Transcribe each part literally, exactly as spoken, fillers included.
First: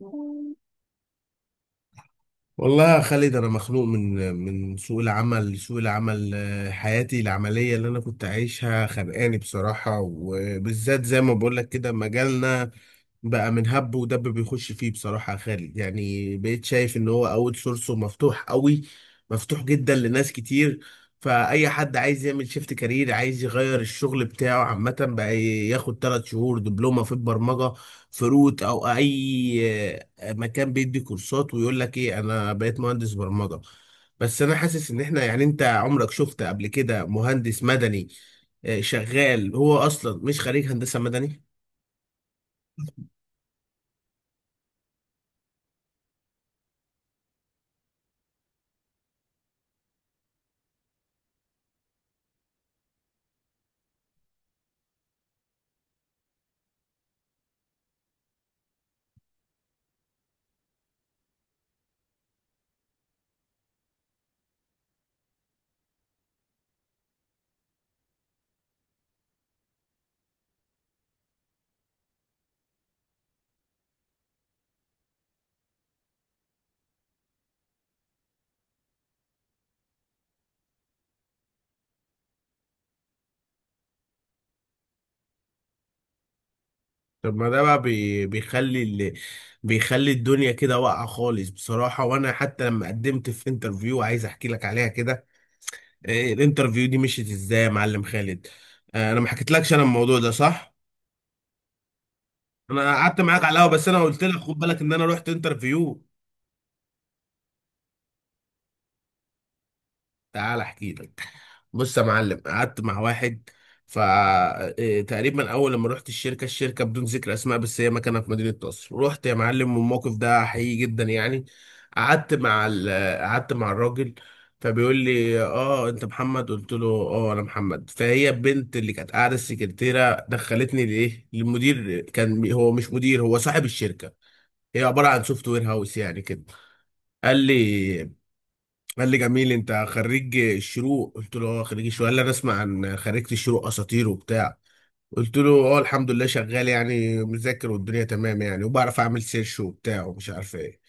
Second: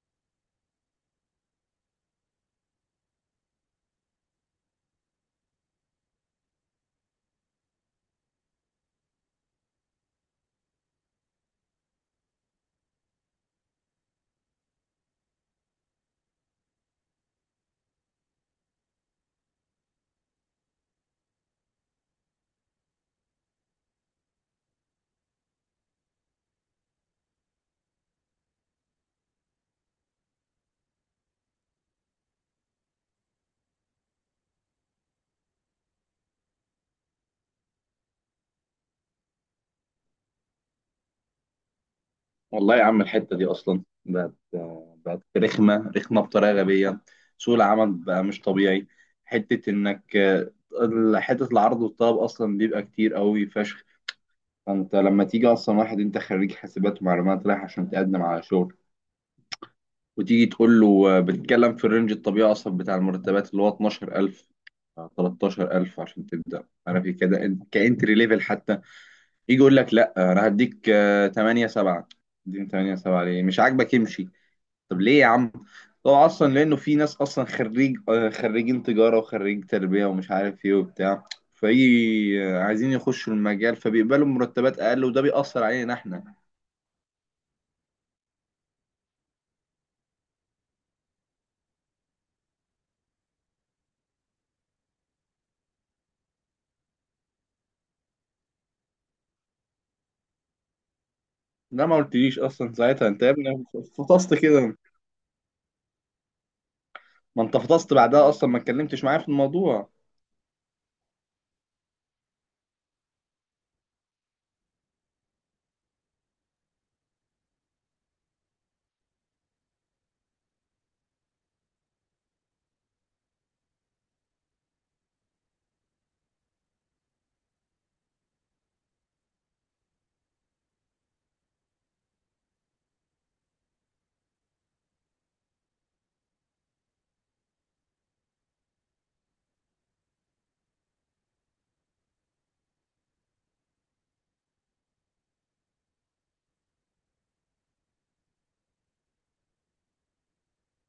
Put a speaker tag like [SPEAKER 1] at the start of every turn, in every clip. [SPEAKER 1] والله يا خالد انا مخنوق من من سوق العمل. سوق العمل آه، حياتي العمليه اللي انا كنت عايشها خانقاني بصراحه، وبالذات زي ما بقول لك كده مجالنا بقى من هب ودب بيخش فيه بصراحه يا خالد. يعني بقيت شايف ان هو اوت سورسه مفتوح قوي، مفتوح جدا لناس كتير. فاي حد عايز يعمل شيفت كارير، عايز يغير الشغل بتاعه عامه، بقى ياخد ثلاث شهور دبلومه في البرمجه في روت او اي مكان بيدي كورسات، ويقول لك ايه، انا بقيت مهندس برمجة. بس انا حاسس ان احنا يعني انت عمرك شفت قبل كده مهندس مدني، آه، شغال هو اصلا مش خريج هندسة مدني؟
[SPEAKER 2] والله يا عم، الحتة دي أصلا بقت بقت رخمة رخمة بطريقة غبية. سوق العمل بقى مش طبيعي. حتة إنك حتة العرض والطلب أصلا بيبقى كتير قوي فشخ. فأنت لما تيجي أصلا، واحد أنت خريج حاسبات ومعلومات رايح عشان تقدم على شغل، وتيجي تقول له، بتتكلم في الرينج الطبيعي أصلا بتاع المرتبات اللي هو اتناشر ألف تلتاشر ألف عشان تبدأ، عارف إيه كده، كإنتري ليفل حتى. يجي يقول لك: لا، أنا هديك آه، تمانية سبعة. دي تمانية سبعة ليه؟ مش عاجبك امشي. طب ليه يا عم؟ هو اصلا لانه في ناس اصلا خريج آه، خريجين تجاره وخريج تربيه ومش عارف ايه وبتاع، فايه، آه، عايزين يخشوا المجال، فبيقبلوا مرتبات اقل، وده بيأثر علينا احنا.
[SPEAKER 1] طب ما ده بقى بي- بيخلي ال... بيخلي الدنيا كده واقعة خالص بصراحة. وانا حتى لما قدمت في انترفيو عايز احكي لك عليها كده. آه، الانترفيو دي مشيت ازاي يا معلم خالد؟ آه، انا ما حكيتلكش انا الموضوع ده، صح،
[SPEAKER 2] ده ما قلتليش اصلا
[SPEAKER 1] انا
[SPEAKER 2] ساعتها
[SPEAKER 1] قعدت
[SPEAKER 2] انت يا
[SPEAKER 1] معاك على
[SPEAKER 2] ابني،
[SPEAKER 1] القهوة بس انا قلت
[SPEAKER 2] فطست
[SPEAKER 1] لك خد
[SPEAKER 2] كده.
[SPEAKER 1] بالك ان انا رحت انترفيو.
[SPEAKER 2] ما انت فطست بعدها، اصلا ما اتكلمتش معايا في الموضوع.
[SPEAKER 1] تعال احكي لك. بص يا معلم، قعدت مع واحد. فتقريبا اول لما رحت الشركه، الشركه بدون ذكر اسماء، بس هي مكانها في مدينه نصر. رحت يا معلم، والموقف ده حقيقي جدا يعني. قعدت مع ال... قعدت مع الراجل، فبيقول لي اه انت محمد، قلت له اه انا محمد. فهي البنت اللي كانت قاعده السكرتيره دخلتني لايه للمدير، كان هو مش مدير، هو صاحب الشركه. هي عباره عن سوفت وير هاوس يعني كده. قال لي قال لي جميل، انت خريج الشروق؟ قلت له اه خريج الشروق. قال لي انا اسمع عن خريجة الشروق اساطير وبتاع. قلت له اه، الحمد لله شغال يعني، مذاكر والدنيا تمام يعني، وبعرف اعمل سيرش وبتاع ومش عارف ايه.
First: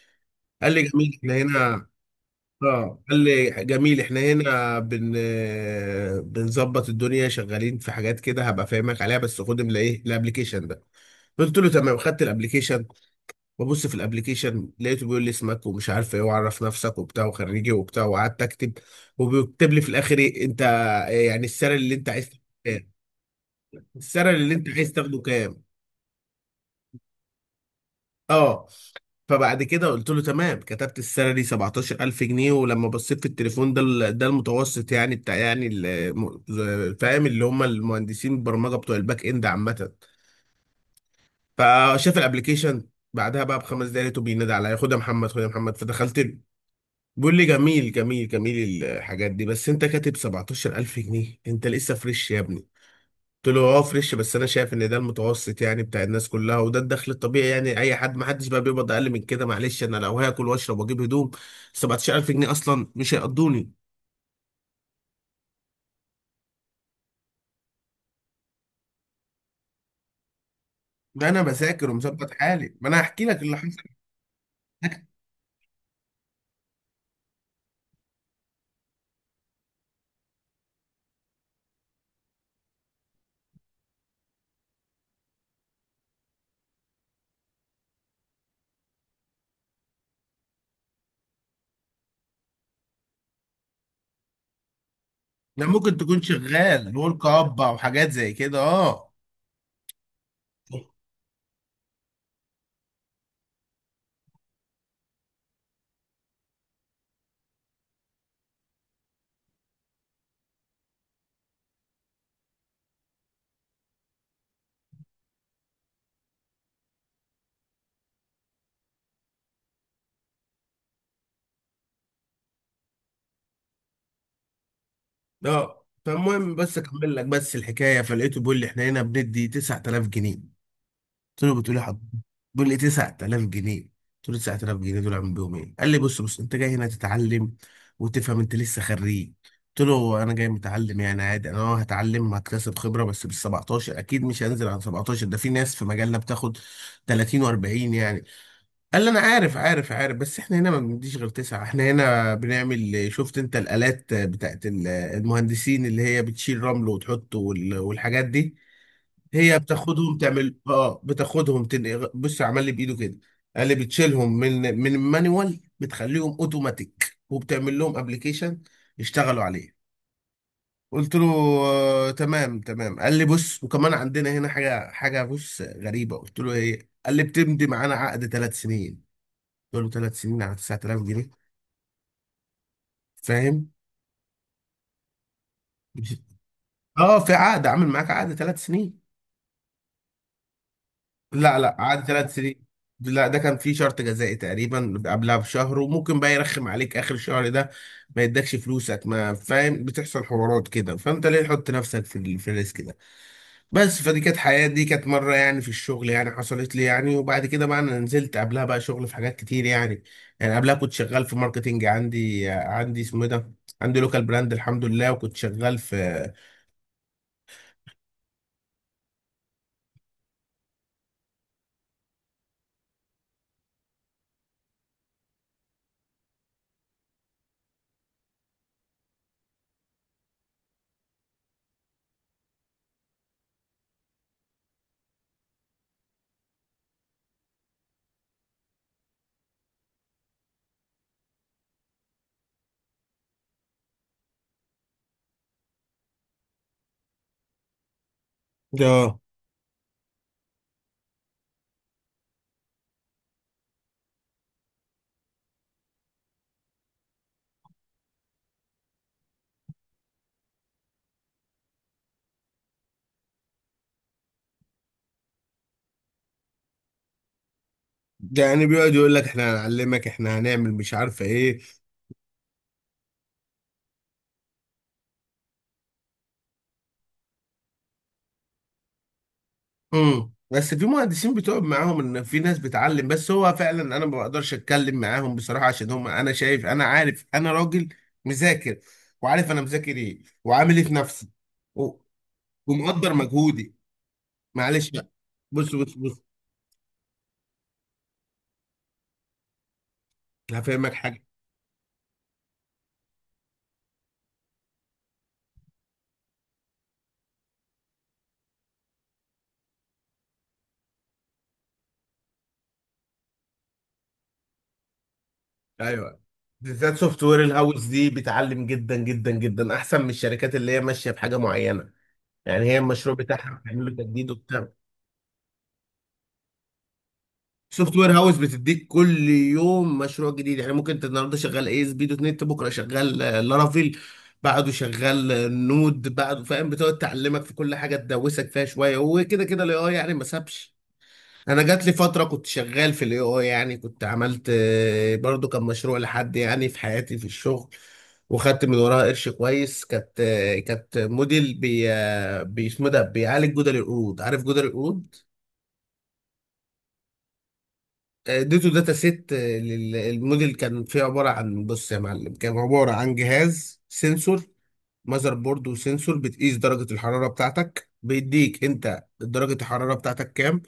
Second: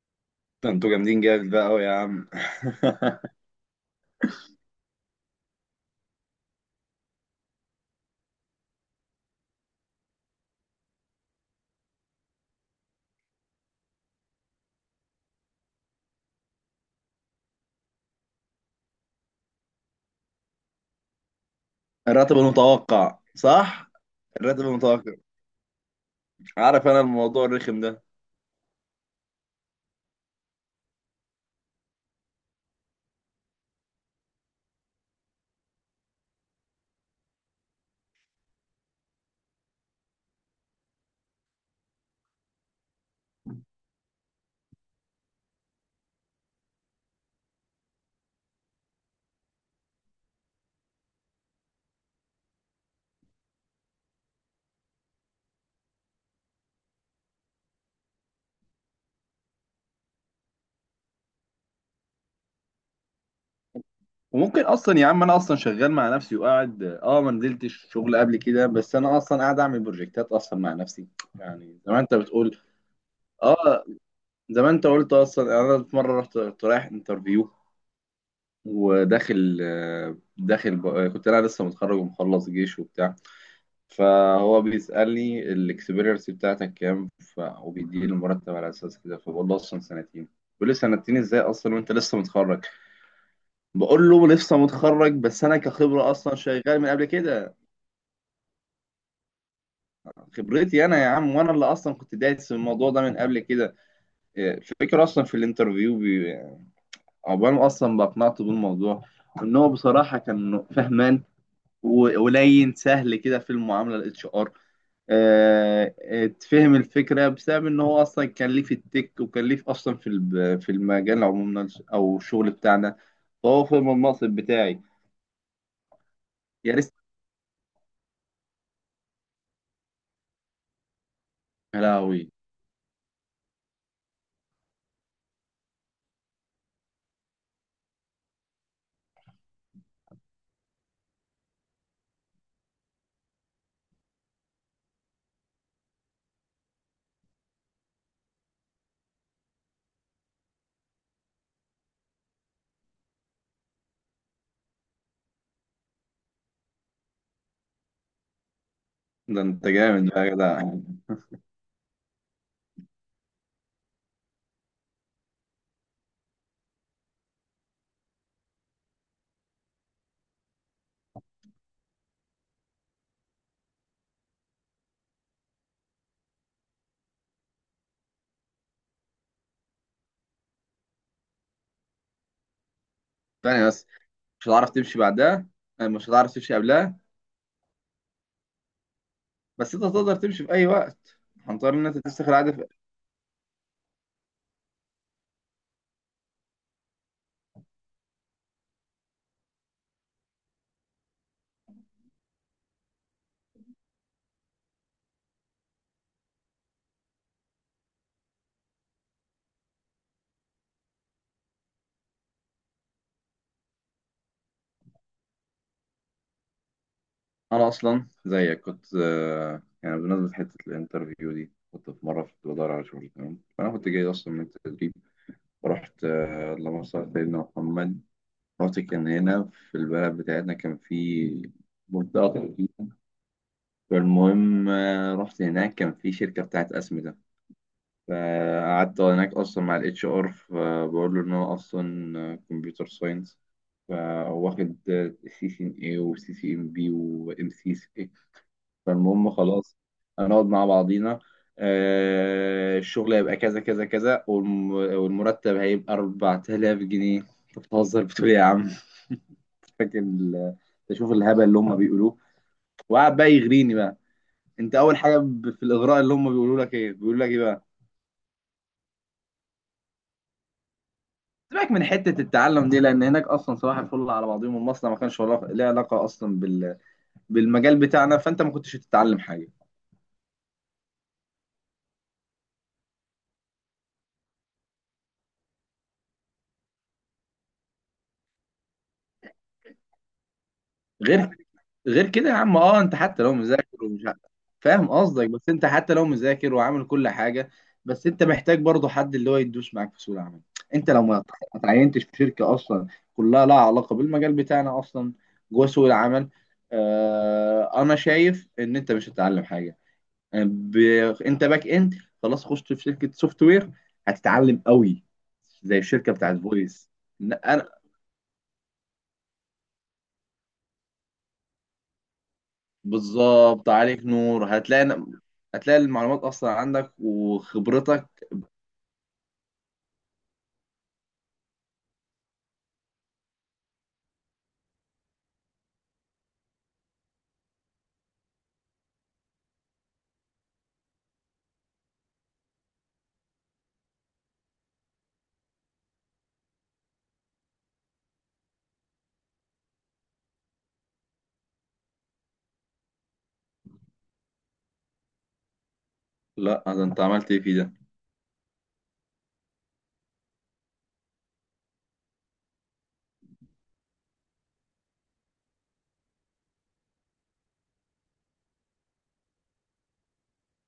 [SPEAKER 2] ده
[SPEAKER 1] قال لي
[SPEAKER 2] انتوا
[SPEAKER 1] جميل
[SPEAKER 2] جامدين
[SPEAKER 1] احنا
[SPEAKER 2] جامد بقى أوي
[SPEAKER 1] هنا.
[SPEAKER 2] يا عم.
[SPEAKER 1] اه قال لي جميل احنا هنا بن آه، بنظبط الدنيا، شغالين في حاجات كده هبقى فاهمك عليها، بس خد من ايه الابلكيشن ده. قلت له تمام، خدت الابلكيشن. ببص في الابليكيشن، لقيته بيقول لي اسمك ومش عارف ايه، وعرف نفسك وبتاع، وخريجي وبتاع. وقعدت اكتب. وبيكتب لي في الاخر ايه، انت يعني السعر اللي انت عايز
[SPEAKER 2] الراتب
[SPEAKER 1] تاخده كام،
[SPEAKER 2] المتوقع صح؟
[SPEAKER 1] السعر اللي
[SPEAKER 2] الراتب
[SPEAKER 1] انت عايز
[SPEAKER 2] المتوقع.
[SPEAKER 1] تاخده كام.
[SPEAKER 2] عارف انا الموضوع الرخم ده.
[SPEAKER 1] اه فبعد كده قلت له تمام، كتبت السالري سبعتاشر الف جنيه، ولما بصيت في التليفون ده ال- ده المتوسط يعني بتاع يعني ال- فاهم، اللي هم المهندسين البرمجه بتوع الباك اند عامه. فشاف الابليكيشن بعدها بقى بخمس دقايق، لقيته بينادي عليا، خد يا محمد خد يا محمد. فدخلت له، بيقول لي جميل جميل جميل الحاجات دي، بس انت كاتب سبعتاشر الف جنيه، انت لسه فريش يا ابني. قلت له اه فريش، بس انا شايف ان ده المتوسط يعني بتاع الناس كلها، وده الدخل الطبيعي يعني، اي حد، ما حدش بقى بيقبض اقل من كده، معلش، انا لو هاكل واشرب واجيب هدوم سبعة عشر الف جنيه اصلا مش هيقضوني.
[SPEAKER 2] وممكن اصلا يا عم، انا اصلا شغال مع نفسي، وقاعد اه ما نزلتش شغل قبل كده، بس انا اصلا قاعد اعمل بروجكتات اصلا مع نفسي.
[SPEAKER 1] ده انا
[SPEAKER 2] يعني
[SPEAKER 1] بذاكر
[SPEAKER 2] زي ما انت
[SPEAKER 1] ومظبط
[SPEAKER 2] بتقول.
[SPEAKER 1] حالي، ما انا هحكي لك اللي حصل.
[SPEAKER 2] اه زي ما انت قلت اصلا، يعني انا في مره رحت، كنت رايح انترفيو، وداخل آه، داخل ب... آه، كنت انا لسه متخرج ومخلص جيش وبتاع. فهو بيسالني الاكسبيرينس بتاعتك كام، ف... وبيديني المرتب على اساس كده، فبقول له اصلا سنتين. بيقول لي سنتين ازاي اصلا وانت لسه متخرج؟ بقول له لسه متخرج، بس انا
[SPEAKER 1] ده ممكن
[SPEAKER 2] كخبره
[SPEAKER 1] تكون
[SPEAKER 2] اصلا شغال من
[SPEAKER 1] شغال
[SPEAKER 2] قبل
[SPEAKER 1] ورك
[SPEAKER 2] كده.
[SPEAKER 1] اب او حاجات زي كده، اه.
[SPEAKER 2] خبرتي انا يا عم، وانا اللي اصلا كنت دايس في الموضوع ده من قبل كده. إيه، الفكره اصلا في الانترفيو بي- عقبال ما اصلا بقنعته بالموضوع، ان هو بصراحه كان فهمان و- ولين سهل كده في المعامله، الاتش ار تفهم الفكره بسبب ان هو اصلا كان ليه في التك، وكان ليه في- اصلا في الب- في المجال عموما، او الشغل بتاعنا. فهو فهم المنصب بتاعي.
[SPEAKER 1] اه فالمهم
[SPEAKER 2] يا
[SPEAKER 1] بس
[SPEAKER 2] ريت.
[SPEAKER 1] اكمل لك بس الحكايه. فلقيته بيقول لي احنا هنا بندي تسعة الاف جنيه. قلت له
[SPEAKER 2] يا
[SPEAKER 1] بتقولي حضرتك؟
[SPEAKER 2] لهوي.
[SPEAKER 1] بيقول لي تسعة الاف جنيه. قلت له تسعة الاف جنيه دول اعمل بيهم ايه؟ قال لي بص بص، انت جاي هنا تتعلم وتفهم، انت لسه خريج. قلت له انا جاي متعلم يعني عادي، انا اه هتعلم هكتسب خبره، بس بال سبعتاشر اكيد، مش هنزل على سبعتاشر، ده في ناس في مجالنا بتاخد تلاتين واربعين يعني. قال لي انا عارف عارف عارف، بس احنا هنا ما بنديش غير تسعه. احنا هنا بنعمل شفت، انت الالات بتاعت ال- المهندسين اللي هي بتشيل رمل وتحطه وال- والحاجات دي،
[SPEAKER 2] ده
[SPEAKER 1] هي
[SPEAKER 2] انت جامد
[SPEAKER 1] بتاخدهم
[SPEAKER 2] بقى يا
[SPEAKER 1] تعمل
[SPEAKER 2] جدع.
[SPEAKER 1] اه، بتاخدهم تنقل، بص عمل لي بايده كده. قال لي بتشيلهم من من المانيوال، بتخليهم اوتوماتيك، وبتعمل لهم ابلكيشن يشتغلوا عليه. قلت له آه تمام تمام. قال لي بص، وكمان عندنا هنا حاجه حاجه بص غريبه. قلت له ايه؟ قال لي بتمضي معانا عقد ثلاث سنين. قلت له ثلاث سنين على تسعة الاف جنيه؟
[SPEAKER 2] ثانيه
[SPEAKER 1] فاهم،
[SPEAKER 2] بس، مش هتعرف تمشي بعدها. آه، مش هتعرف تمشي قبلها.
[SPEAKER 1] اه، في عقد عامل معاك عقد ثلاث سنين.
[SPEAKER 2] بس انت تقدر تمشي في اي وقت.
[SPEAKER 1] لا
[SPEAKER 2] هنضطر
[SPEAKER 1] لا
[SPEAKER 2] ان انت
[SPEAKER 1] قعد
[SPEAKER 2] تفسخ
[SPEAKER 1] ثلاث
[SPEAKER 2] العاده
[SPEAKER 1] سنين
[SPEAKER 2] في...
[SPEAKER 1] لا ده كان فيه شرط جزائي تقريبا قبلها بشهر، وممكن بقى يرخم عليك اخر الشهر ده، ما يدكش فلوسك، ما فاهم، بتحصل حوارات كده. فانت ليه تحط نفسك في ال- في الريسك ده؟ بس فدي كانت حياتي، دي كانت مره يعني في الشغل يعني، حصلت لي يعني. وبعد كده بقى انا نزلت قبلها بقى شغل في حاجات كتير يعني. يعني قبلها كنت شغال في ماركتينج، عندي عندي اسمه إيه ده، عندي لوكال براند الحمد لله، وكنت شغال في
[SPEAKER 2] انا اصلا زيك كنت، آه، يعني بمناسبه حته الانترفيو دي، كنت في مره كنت بدور على شغل تمام. فانا كنت جاي اصلا من التدريب ورحت، آه، اللهم صل على سيدنا محمد. رحت، كان هنا في البلد بتاعتنا، كان في منطقه تدريب. فالمهم آه، رحت هناك، كان في شركه بتاعت اسمده. فقعدت هناك اصلا مع الاتش ار، فبقول له ان انا اصلا كمبيوتر ساينس، فهو واخد سي سي ان اي وسي سي ام بي وام سي سي.
[SPEAKER 1] اه.
[SPEAKER 2] فالمهم خلاص، هنقعد مع بعضينا. آه، الشغل هيبقى كذا كذا كذا، والم- والمرتب هيبقى أربعة آلاف جنيه. انت بتهزر، بتقول إيه يا عم؟ فاكر ال- تشوف الهبل اللي هم بيقولوه. وقعد بقى يغريني بقى. انت اول حاجه ب- في الاغراء اللي هم بيقولوا لك ايه، بيقولوا لك ايه بقى؟
[SPEAKER 1] يعني بيقعد يقول لك احنا هنعلمك، احنا هنعمل مش عارفه ايه.
[SPEAKER 2] سيبك من حتة التعلم دي، لأن هناك أصلا صباح الفل على بعضهم، المصنع ما كانش ولا- ليه علاقة أصلا بال... بالمجال بتاعنا، فأنت ما كنتش هتتعلم حاجة
[SPEAKER 1] امم بس في مهندسين بتقعد معاهم ان في ناس بتعلم، بس هو فعلا انا ما بقدرش اتكلم معاهم بصراحه، عشان هم، انا شايف، انا عارف، انا راجل مذاكر وعارف انا مذاكر ايه، وعامل ايه في نفسي.
[SPEAKER 2] غير
[SPEAKER 1] و-
[SPEAKER 2] غير كده يا عم. أه أنت
[SPEAKER 1] ومقدر
[SPEAKER 2] حتى لو
[SPEAKER 1] مجهودي،
[SPEAKER 2] مذاكر ومش ع- فاهم
[SPEAKER 1] معلش بقى.
[SPEAKER 2] قصدك، بس أنت
[SPEAKER 1] بص
[SPEAKER 2] حتى
[SPEAKER 1] بص
[SPEAKER 2] لو
[SPEAKER 1] بص
[SPEAKER 2] مذاكر وعامل كل حاجة، بس أنت محتاج برضه حد اللي هو يدوس معاك في سوق العمل. أنت
[SPEAKER 1] هفهمك
[SPEAKER 2] لو ما
[SPEAKER 1] حاجه.
[SPEAKER 2] ما اتعينتش في شركة أصلا كلها لها علاقة بالمجال بتاعنا أصلا، جوه سوق العمل، آه... أنا شايف إن أنت مش هتتعلم حاجة. ب... انت باك اند، خلاص خشت في شركه سوفت وير هتتعلم قوي، زي الشركه
[SPEAKER 1] ايوه،
[SPEAKER 2] بتاعت فويس.
[SPEAKER 1] بالذات سوفت وير
[SPEAKER 2] لا، انا
[SPEAKER 1] الهاوس دي بتعلم جدا جدا جدا احسن من الشركات اللي هي ماشيه بحاجه معينه. يعني هي المشروع بتاعها
[SPEAKER 2] بالظبط
[SPEAKER 1] بتعمل له
[SPEAKER 2] عليك
[SPEAKER 1] تجديد
[SPEAKER 2] نور.
[SPEAKER 1] وبتاع.
[SPEAKER 2] هتلاقي هتلاقي المعلومات اصلا عندك
[SPEAKER 1] سوفت
[SPEAKER 2] وخبرتك.
[SPEAKER 1] وير هاوس بتديك كل يوم مشروع جديد، يعني ممكن انت النهارده شغال اي اس بي دوت نت، بكره شغال آه، لارافيل، بعده شغال آه، نود، بعده، فاهم، بتقعد تعلمك في كل حاجه تدوسك فيها شويه. وكده كده الاي اي يعني ما سابش. انا جات لي فتره كنت شغال في الاي اي يعني، كنت عملت آه، برضو كان مشروع لحد يعني في حياتي في الشغل، وخدت من وراها قرش كويس. كانت آه، كانت موديل بي آه، بي اسمه ده، بيعالج جدر القرود. عارف جدر القرود؟
[SPEAKER 2] لا، ده انت عملت ايه فيه ده؟
[SPEAKER 1] اديته داتا سيت للموديل، كان فيه عباره عن، بص يا معلم، كان عباره عن جهاز سنسور، ماذر بورد وسنسور بتقيس درجه الحراره بتاعتك، بيديك انت درجه الحراره بتاعتك كام.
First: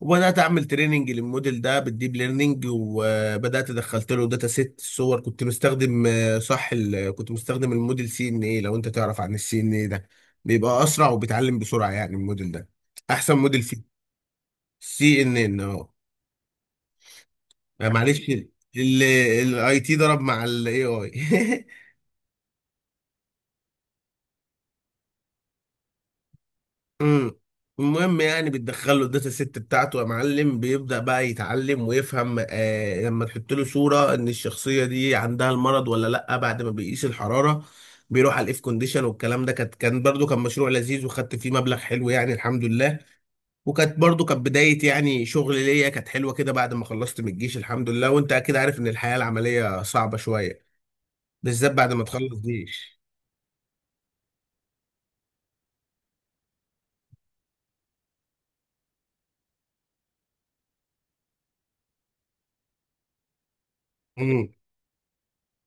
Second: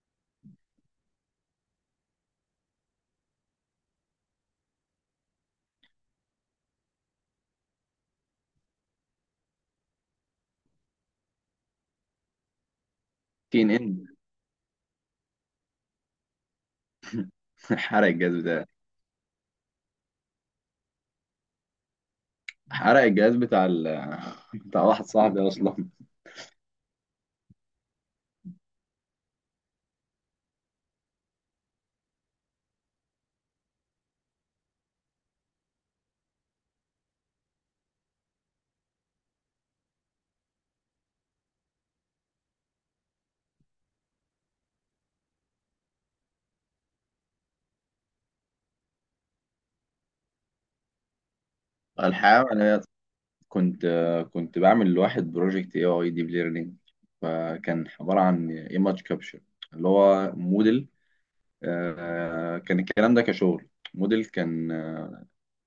[SPEAKER 1] وبدات اعمل تريننج للموديل ده بالديب ليرنينج. وبدات دخلت له داتا سيت صور، كنت مستخدم آه، صح ال- كنت مستخدم الموديل سي ان اي. لو انت تعرف عن السي ان اي ده، بيبقى اسرع وبيتعلم بسرعه يعني الموديل ده، احسن موديل
[SPEAKER 2] تين
[SPEAKER 1] فيه.
[SPEAKER 2] ان.
[SPEAKER 1] سي ان ان. آه،
[SPEAKER 2] حرق
[SPEAKER 1] معلش،
[SPEAKER 2] الجهاز بتاعي.
[SPEAKER 1] الاي تي ضرب مع الاي اي
[SPEAKER 2] حرق الجهاز بتاع ال... بتاع واحد صاحبي اصلا.
[SPEAKER 1] امم المهم، يعني بتدخل له الداتا سيت بتاعته يا معلم، بيبدأ بقى يتعلم ويفهم آه، لما تحط له صورة ان الشخصية دي عندها المرض ولا لا بعد ما بيقيس الحرارة. بيروح على الاف كونديشن والكلام ده. كانت، كان برضو كان مشروع لذيذ وخدت فيه مبلغ حلو يعني، الحمد لله. وكانت برضو كانت بداية يعني شغل ليا، كانت حلوة كده بعد ما خلصت من الجيش، الحمد لله. وانت اكيد عارف ان الحياة العملية صعبة شوية، بالذات بعد ما تخلص
[SPEAKER 2] الحقيقه انا
[SPEAKER 1] جيش.
[SPEAKER 2] كنت كنت بعمل لواحد بروجكت اي اي ديب ليرنينج، فكان عباره عن ايماج كابشر، اللي هو موديل. آه، كان الكلام ده كشغل. موديل كان، آه،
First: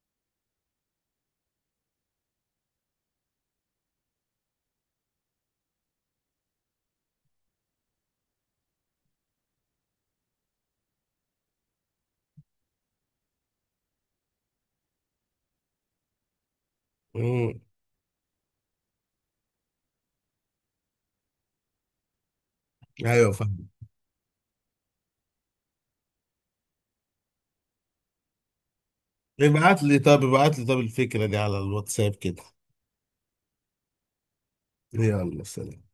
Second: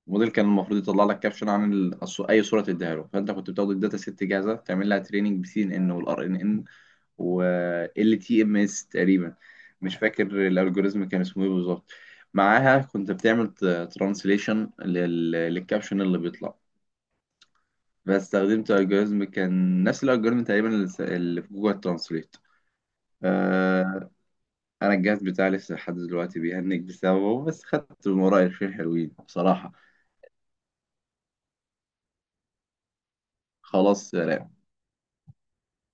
[SPEAKER 2] موديل كان المفروض يطلع لك كابشن عن ال- الص- اي صوره تديها له. فانت كنت بتاخد الداتا ست جاهزه، تعمل لها تريننج بسي ان ان والار ان ان وال تي ام اس تقريبا، مش فاكر الالجوريزم كان اسمه ايه بالظبط. معاها كنت بتعمل ترانسليشن للكابشن اللي بيطلع.
[SPEAKER 1] امم،
[SPEAKER 2] فاستخدمت الجوريزم، كان نفس الالجوريزم تقريبا اللي س- اللي في جوجل ترانسليت.
[SPEAKER 1] ايوه فاهم.
[SPEAKER 2] انا الجهاز بتاعي لسه لحد دلوقتي بيهنج بسببه، بس خدت من ورايا شويه حلوين بصراحه.
[SPEAKER 1] ابعت لي طب ابعت لي طب الفكرة دي على الواتساب كده.
[SPEAKER 2] خلاص.
[SPEAKER 1] يلا سلام.